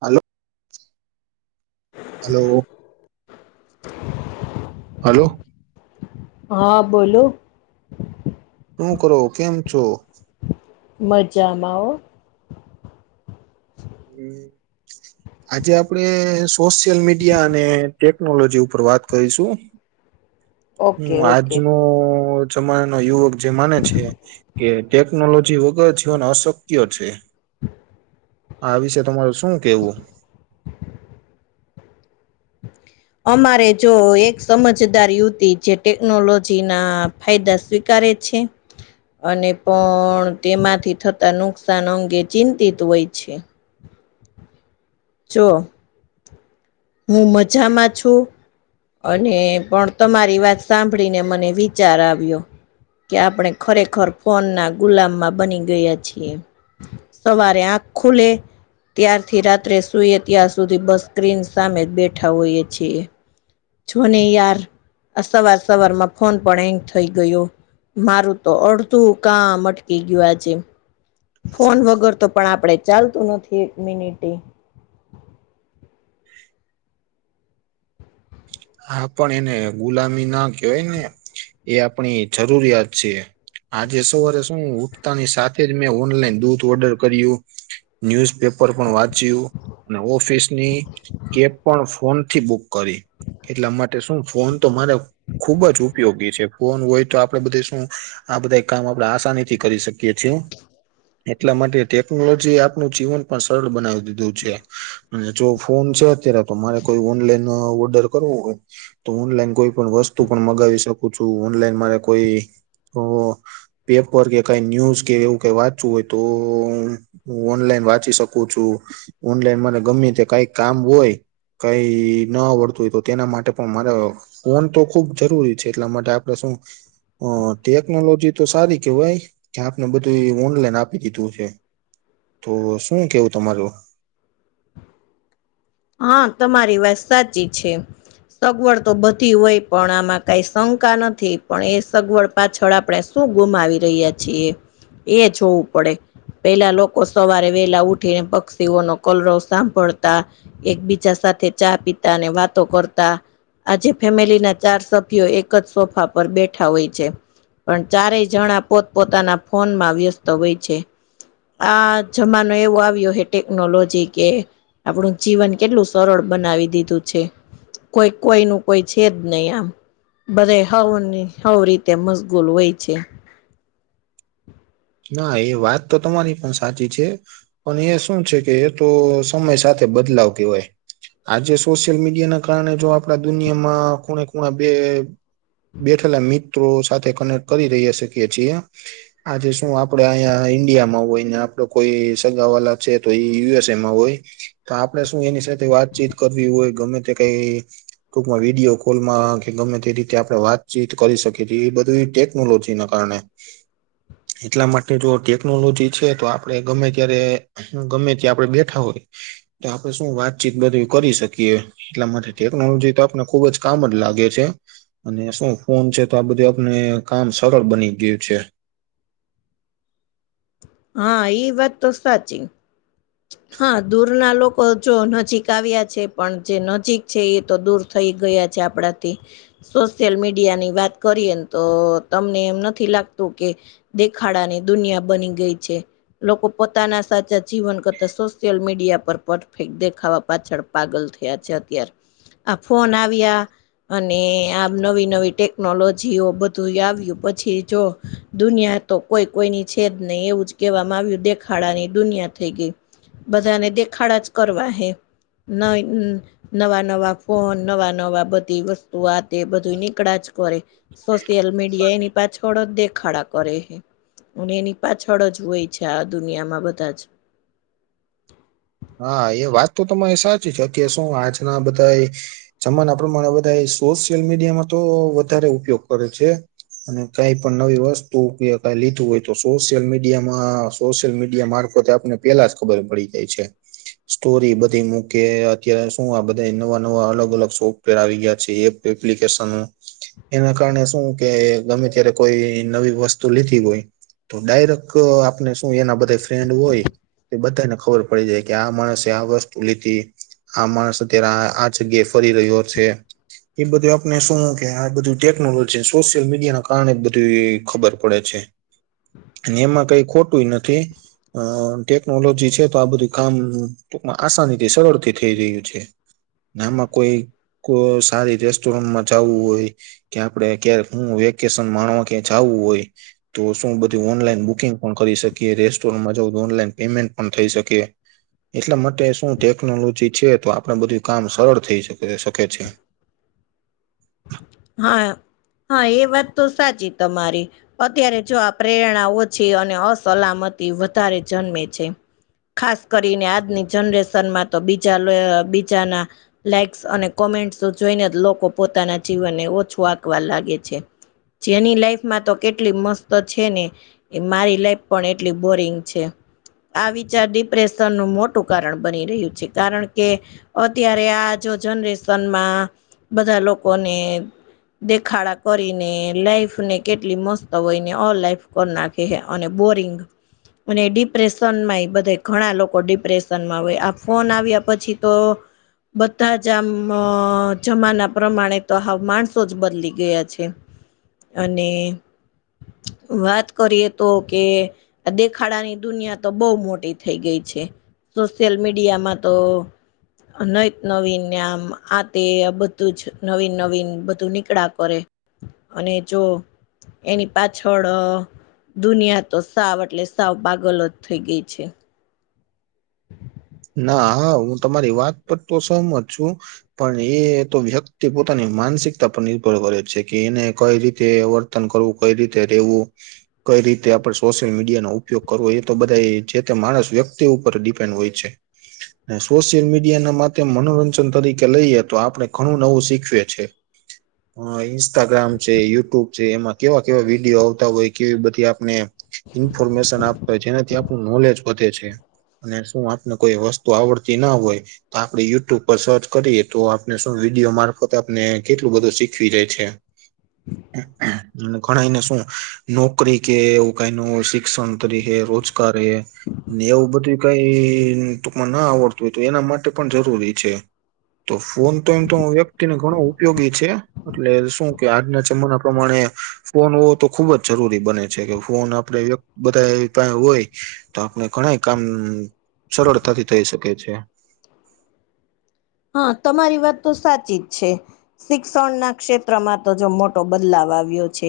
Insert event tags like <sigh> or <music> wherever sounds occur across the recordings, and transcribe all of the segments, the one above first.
Hello hello hello હા બોલો શું કરો કેમ છો. મજામા હમ્મ આજે આપણેે સોશિયલ મીડિયા અને ટેકનોલોજી ઉપર વાત કરીશું હુ ઓકે ઓકે આજનો જમાય ના યુવક જે માને છે કે ટેકનોલોજી વગર જીવન અશક્ય છે. આ વિશે તમારું શું કેવું અમારે જો એક સમજદાર યુવતી જે ટેકનોલોજી ના ફાયદા સ્વી કરે છે. અને પણ તેમાંથી થતા નુકસાન અંગે ચિંતિત હોય છે. જો હું મજામાં છુ. અને પણ તમારી વાત સાંભળીને મને વિચાર આવ્યો કે આપણે ખરેખર ફોન ના ગુલામમાં બની ગયા છીએ. સવારે આંખ ખુલે ત્યારથી રાત્રે સુ સુઈએ ત્યાં સુધી બસ સ્ક્રીન સામે જ બેઠા હોઈએ છીએ. જો ને યાર આ સવાર સવાર માં ફોન પણ એેંગ થઈ ગયો મારું તો અડધું કા મટકી ગયું આ જેમ ફોન વગર તો પણ આપડણે ચાલતું નથી એક મિનિટે હા પણ એને ગુલામી ના કહેવાય ને એ આપણી જરૂરિયાત છે. આજે સવારે શું ઉઠતાની સાથે જ મેં ઓનલાઈન દૂધ ઓર્ડર કર્યું ન્યુઝ પેપર પણ વાત અને ઓફિસની કેબ પણ ફોન થી બુક કરી એટલા માટે શું ફોન તો મારે ખુબ જ ઉપયોગી છે, ફોન હોય તો આપડે બધે શું આ બધા કામ આપણેે આસાની થી કરી શકીએીએ એટલા માટે ટેકનોલોજી એ આપણું જીવન પણ સરળ બનાવી દીધું છે અને જો ફોન છે અત્યારે તો મારે કોઈ ઓનલાઈન ઓર્ડર ઓનલાઈન કોઈ પણ વસ્તુ પણ મગાવી શ ઓછું ઓનલાઈન મા કોઈ પેપર કે કઈ ન્યૂઝ કે એવું કઈ વાચવું હોય, તો હું ઓનલાઈન વાંચી શકું છુ. ઓનલાઈન મને ગમે તે કઈ કામ હોય કઈ ન આવડતું હોય, તો તેના માટે પણ મારે ફોન તો ખુબ જરૂરી છે એટલા માટે આપડ શું હ ટેકનોલોજી તો સારી કેવાય કે આપને બધું એ ઓનલાઈન આપી દીધું છે તો શું કેવું તમારું હા તમારી વાત સાચી છે સગવડ તો બધી હોય પણ આમાં કઈ શંકા નથી પણ એ સગવડ પાછળ આપણે શું ગુમાવી રહ્યા છીએ એ જોવું પડે પેલા લોકો સવારે વેલા ઉઠીને પક્ષીઓનો કલરોવ સાંભળતા એકબીજા સાથે ચા પીતા અને વાતો કરતા આજે ફેમિલી ના ચાર સભ્યો એક જ સોફા પર બેઠા હોય છે પણ ચારેય જણા પોત પોતાના ફોન માં વ્યસ્ત હોય છે આ જમાનો એવો આવ્યો હ ટેકનોલોજી કે આપણું જીવન કેટલું સરળ બનાવી દીધું છે કોઈ કોઈ ન કોઈ છે જ નહી આમ બધા હવ હવ રીતે મશગૂલ હોય છે ના એ વાત તો તમારી પણ સાચી છે પણ એ શું છે કે એ તો સમય સાથે બદલાવ કહેવાય આજે સોશિયલ મીડિયાના કારણે જો આપડા દુનિયામાં ખૂણે ખૂણા બે. બેઠેલા મિત્રો સાથે કનેક્ટ કરી રહ્યા શકીએ છીએ આજે. શું આપડે અહીંયા ઈન્ડિયામાં હોય ને આપડ કોઈ સગા વાલા છે તો એ યુએસએમાં હોય. તો આપડે શું એની સાથે વાતચીત કરવી હોય ગમે તે કઈ ટૂકમાં વિડીયો કોલમાં કે ગમે તે રીતે આપણે વાતચીત કરી શકીએ છીએ એ બધું ટેકનોલોજીના કારણે એટલા માટે જો ટેકનોલોજી છે તો આપડે ગમે ત્યારે ગમે ત્યા આપડે બેઠા હોય તો આપડણે શું વાતચીત બધું કરી શકીએ એટલા માટે ટેકનોલોજી તો આપને ખુબ જ કામ જ લાગે છે અને શું ફોન છે તો આ બધું આપને કામ સરળ બની ગયું છે હા એ વાત તો સાચી હા દૂર ના લોકો જો નજીક આવ્યા છે પણ જે નજીક છે એ તો દૂર થઈ ગયા છે આપણાથી સોશિયલ મીડિયા ની વાત કરીએ ને તો તમને એમ નથી લાગતું કે દેખાડાની દુનિયા બની ગઈ છે લોકો પોતાના સાચા જીવન કર સોશિયલ મીડિયા પર પરફેક્ટ દેખાવા પાછળ પાગલ થયા છે અત્યારે આ ફોન આવ્યા. અને આ નવી નવી ટેકનોલોજીઓ બધું આવ્યું પછી જો દુનિયા. તો કોઈ કોઈની છેદ નહી એવું જ કહેવામાં આવ્યું દેખાડા ની દુનિયા થઈ ગઈ. બધાને દેખાડા જ કરવા હે. ન નવા નવા ફોન નવા નવા બધી વસ્તુ. આ તે બધું નીકળ જ કરે સોશિયલ મીડિયા એની પાછળ. ડ જ દેખાડા કરે છે અને એની પાછળ જ હોય છે આ દુનિયામાં બધા જ. હા એ વાત તો તમારી સાચી છેત શું આજના બધા. જમાના પ્રમાણે બધા એ સોશિયલ મીડિયામાં તો વધારે ઉપયોગ કરે છે. અને કઈ પણ નવી વસ્તુ કે ક લીધું હોય તો સોશિયલ મીડિયામાં સોશિયલ મીડિયા મારફતે આપ. ને પેલા જ ખબર પડી જાય છે. સ્ટોરી બધી મૂકે અત્યારે શું આ બધા નવા નવા અલગ અલગ સોફ્ટવેર આવી ગયા છે એપ. એપ્લિકેશન. એના કારણે શું કે ગમે ત્યારે કોઈ નવી વસ્તુ લીધી હોય. તો ડાયરેક્ટ આપને શું એના બધા ફ્રેન્ડ હોય એ બધાને ખબર પડી જાય. કે આ માણસે આ વસ્તુ લીધી આ માણસ અત્યારે આ જગ્યાએ ફરી રહ્યો છે. એ બધું આપને શું કે આ બધું ટેકનોલોજી સોશિયલ મીડિયા ના કારણે બધી ખબર પડે છે. એમાં કઈ ખોટું નથી અ ટેકનોલોજી છે તો આ બધી. કામ ટૂકમાં આસાનીથી સરળથી થઈ રહ્યું છે. ના આમાં કોઈ સારી રેસ્ટોરન્ટમાં જવું હોય. કે આપડે ક હું વેકેશન માણવા ક્યા જાવવું હોય. તો શું બધું ઓનલાઈન બુકિંગ પણ કરી શકીએ રેસ્ટોરન્ટમાં જઉું તો ઓનલાઈન પેમેન્ટ પણ થઇ શકી. એટલા માટે શું ટેકનોલોજી છે તો આપડ બધું કામ સરળ થઈકે શકે છે. હા હા એ વાત તો સાચી તમારી અત્યારે જો આ પ્રેરણા ઓછી અને અસલામતી વધારે જન્મે છે. ખાસ કરીને આજની જનરેશન માં તો બીજા બીજાના. લાઈક્સ અને કોમેન્ટ્સ જોઈને જ લોકો પોતાના જીવનને ઓછું આકવા લાગે છે. જેની લાઈફમાં તો કેટલી મસ્ત છે ને. એ મારી લાઈફ પણ એટલી બોરિંગ છે. આ વિચાર ડિપ્રેશનનું મોટું કારણ બની રહ્યું છે કારણ કે અત્યારે આ જો જનરેશનમાં બધા લોકોને દેખાડા કરીને લાઈફ ને કેટલી મસ્ત હોયને અ લાઈફ કરી નાખી અને બોરિંગ અને ડિપ્રેશનમાં એ બધા ઘણા લોકો ડિપ્રેશનમાં હોય આ ફોન આવ્યા પછી તો બધા જ આમ જમાના પ્રમાણે તો હા માણસો જ બદલી ગયા છે અને વાત કરીએ તો કે આ દેખાડાની દુનિયા તો બહુ મોટી થઈ ગઈ છે. સોશિયલ મીડિયા માં તો નૈત નવીન નામ આ તે આ બધું છે. નવીન નવીન બધું નીકળા કરે અને જો એની પાછળ દુનિયા તો સાવ એટલે સાવ પાગલ જ થઈ ગઈ છે. ના હા હું તમારી વાત પર તો સહમજ છુ. પણ એ તો વ્યક્તિ પોતાની માનસિકતા પર નિર્ભર કરે છે કે એને કઈ રીતે તન કરવું કઈ રીતે ર રહેવુ કઈ રીતે આપણે સોશિયલ મીડિયાનોો ઉપયોગ કરવો એ તો બધા જે તે માણસ વ્યક્તિ ઉપર ડિપેન્ડ હોય છે. એ સોશિયલ મીડિયા ના મા મનોરંજન તરીકે લઈએ તો આપણે ઘણું નવું શીખવીએ છે. અ ઇન્સ્ટાગ્રામ છે યુટ્યુબ છે એમાં કેવા કેવા વિડીયો આવતા હોય કેવી બધી આપને ઈન્ફોર્મેશન આપતા હોય, જેનાથી આપણું નોલેજ વધે છે અને શું ને કોઈ વસ્તુ આવડતી ના હોય. તો આપડે યુટ્યુબ પર સર્ચ કરીએ તો આપણે શું વિડીયો મારફત આપને કેટલું બધું શીખવી જાય છે. અને ઘણ એને શું નોકરી કે એવું કઈ ન શિક્ષણ તરીકે રોજ ને એવું બધી કઈ ટૂંકમાં ના આવડતું હોય તો એના માટે પણ જરૂરી છે. તો ફોન તો એમ તો વ્યક્તિને ઘણો ઉપયોગી છે. એટલે શું કે આજના જમના પ્રમાણે ફોન હોવો તો ખુબ જ જરૂરી બને છે કે ફોન આપડ બધા પા હોય. તો આપણે ઘણ કામ સરળતાથી થઈ શકે છે. હા તમારી વાત તો સાચી જ છે. શિક્ષણ ના ક્ષેત્રમાં તો જો મોટો બદલાવ આવ્યો છે.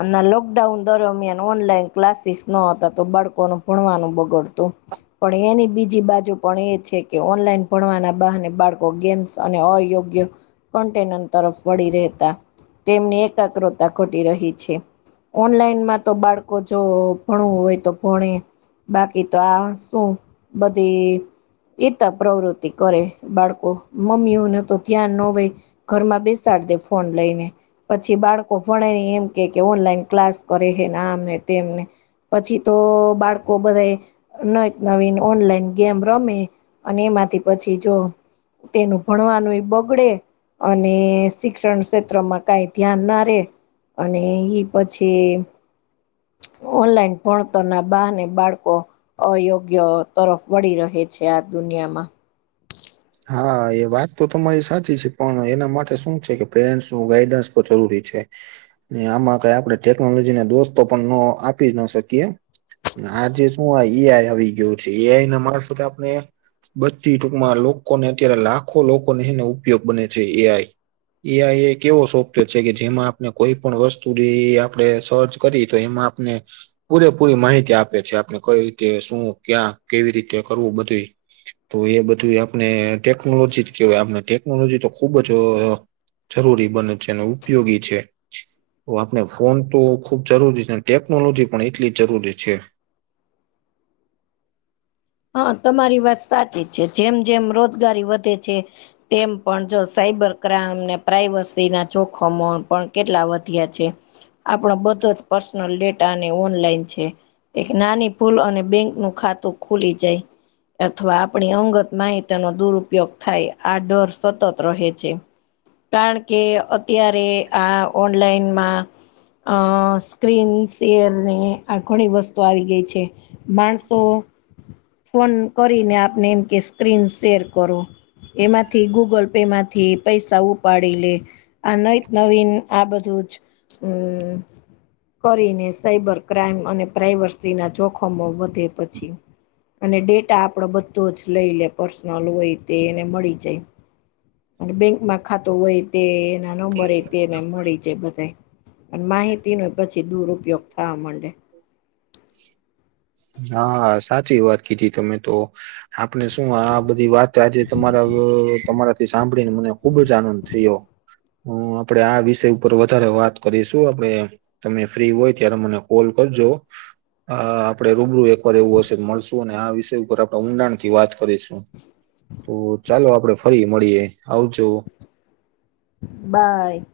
અને લોકડાઉન દરમિયાન ઓનલાઈન ક્લાસીસ નતા તો બાળકોને ભણવાનું બગડતું પણ એની બીજી બાજુ પણ એ છે કે ઓનલાઈન ભણવાના બહને બાળકો ગેમસ અને અયોગ્ય કન્ટેનર તરફ વળી રહેતા તેમની એકાગ્રતા ખોટી રહી છે. ઓનલાઈનમાં તો બાળકો જો ભણું હોય તો ભણે બાકી તો આ શું બધી ઈતા પ્રવૃતિ કરે બાળકો મમ્મીઓને તો ધ્યાન ન હોય ઘરમાં બેસાડ દે ફોન લઈને પછી બાળકો ભણે એમ કે કે ઓનલાઈન ક્લાસ કરે છેને આમને તેમને પછી તો બાળકો બધ ન નવીન ઓનલાઈન ગેમ રમે અને એમાંથી પછી જો તેનું ભણવાનું એ બગડે અને શિક્ષણ ક્ષેત્રમાં કાઈ ધ્યાન ના રે અને એ પછી ઓનલાઈન ભણતોર ના બાને બાળકો અયોગ્ય તરફ વળી રહે છે આ દુનિયામાં હા એ વાત તો તમારી સાચી છે પણ એના માટે શું છે કે પેરેન્ટ્સ નું ગાઈડન્સ <unintelligible> ને આમાં કઈ આપણે ટેકનોલોજી ના દોસ્તો પણ ન આપી જ ન શકીએ. આજે શું આ એઆઈ આવી ગયું છે એઆઈને માર સુધ આપને બધી ટૂંકમાં લોકોને અત્યારે લાખો લોકોને એનો ઉપયોગ બને છે એ આઈ એઆઇ એક એવો સોફ્ટવેર છે કે જેમાં આપણે કોઈ પણ વસ્તુ આપે સર્ચ કરી તો એમાં <unintelligible> પૂરેપૂરી માહિતી આપે છે આપણે કઈ રીતે શું ક્યાં કેવી રીતે કરવું બધું ઈ તો એ બધું આપને ટેકનોલોજી જ કેહેવાય આપને ટેકનોલોજી તો ખુબ જ જરૂરી બને છે અને ઉપયોગી છે. તો આપણે ફોન તો ખુબ જરૂરી છે ટેકનોલોજી પણ એટલી જરૂરી છે. હા તમારી વાત સાચી જ છે જેમ જેમ રોજગારી વધે છે તેમ પણ જો સાઈબર ક્રાઈમને પ્રાઈવસી ના જોખમો પણ કેટલા વધ્યા છે. આપણાો બધો જ પર્સનલ ડેટા અને ઓનલાઈન છે એક નાની ભૂલ અને બેંક ન ખાતું ખુલી જાય. અથવા આપણી અંગત માહિત્યનો દુરપયોગ થાય આ ડર સતત રહે છે. કારણ કે અત્યારે આ ઓનલાઈનમાં અ સ્ક્રીન ફેર ની આ ઘણી વસ્તુ આવી ગઈ છે. માણસો ફોન કરીને આપને એમ કે સ્ક્રીન શેર કરો એમાંથી ગૂગલ એમાંથી પૈસા ઉપાડી લે આ નવી નવીન આ બધું જ હમ્મ કરીને સાઈબર ક્રાઈમ અને પ્રાઈવર્સી ના જોખમો વધે પછી અને ડેટા આપડો બધો જ લઈ લે પર્સનલ હોય તે એને મળી જાય. અને બેંકમાં ખાતું હોય તે ના નંબર એ તેને મળી જ બધા પણ માહિતી ન પછી દુરપયોગ થવા માંડે. હા સાચી વાત કીધી તમે તો. આપણે શું આ બધી વાત આજે તમારા તમારાથી સાંભળીને મને ખુબ જ આનંદ થયો. હ આપડે આ વિષય ઉપર વધારે વાત કરીશું આપડે તમે ફ્રી હોય ત્યારે મને કોલ કરજો અ આપડે રૂબરૂ આપડે એવું હશે મળશું અને આ વિષય ઉપર આપણે ઊંડાણ થી વાત કરીશું તો ચાલો આપડે ફરી મળીએ આવજો. બાય.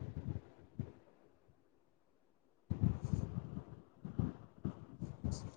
<inaudible>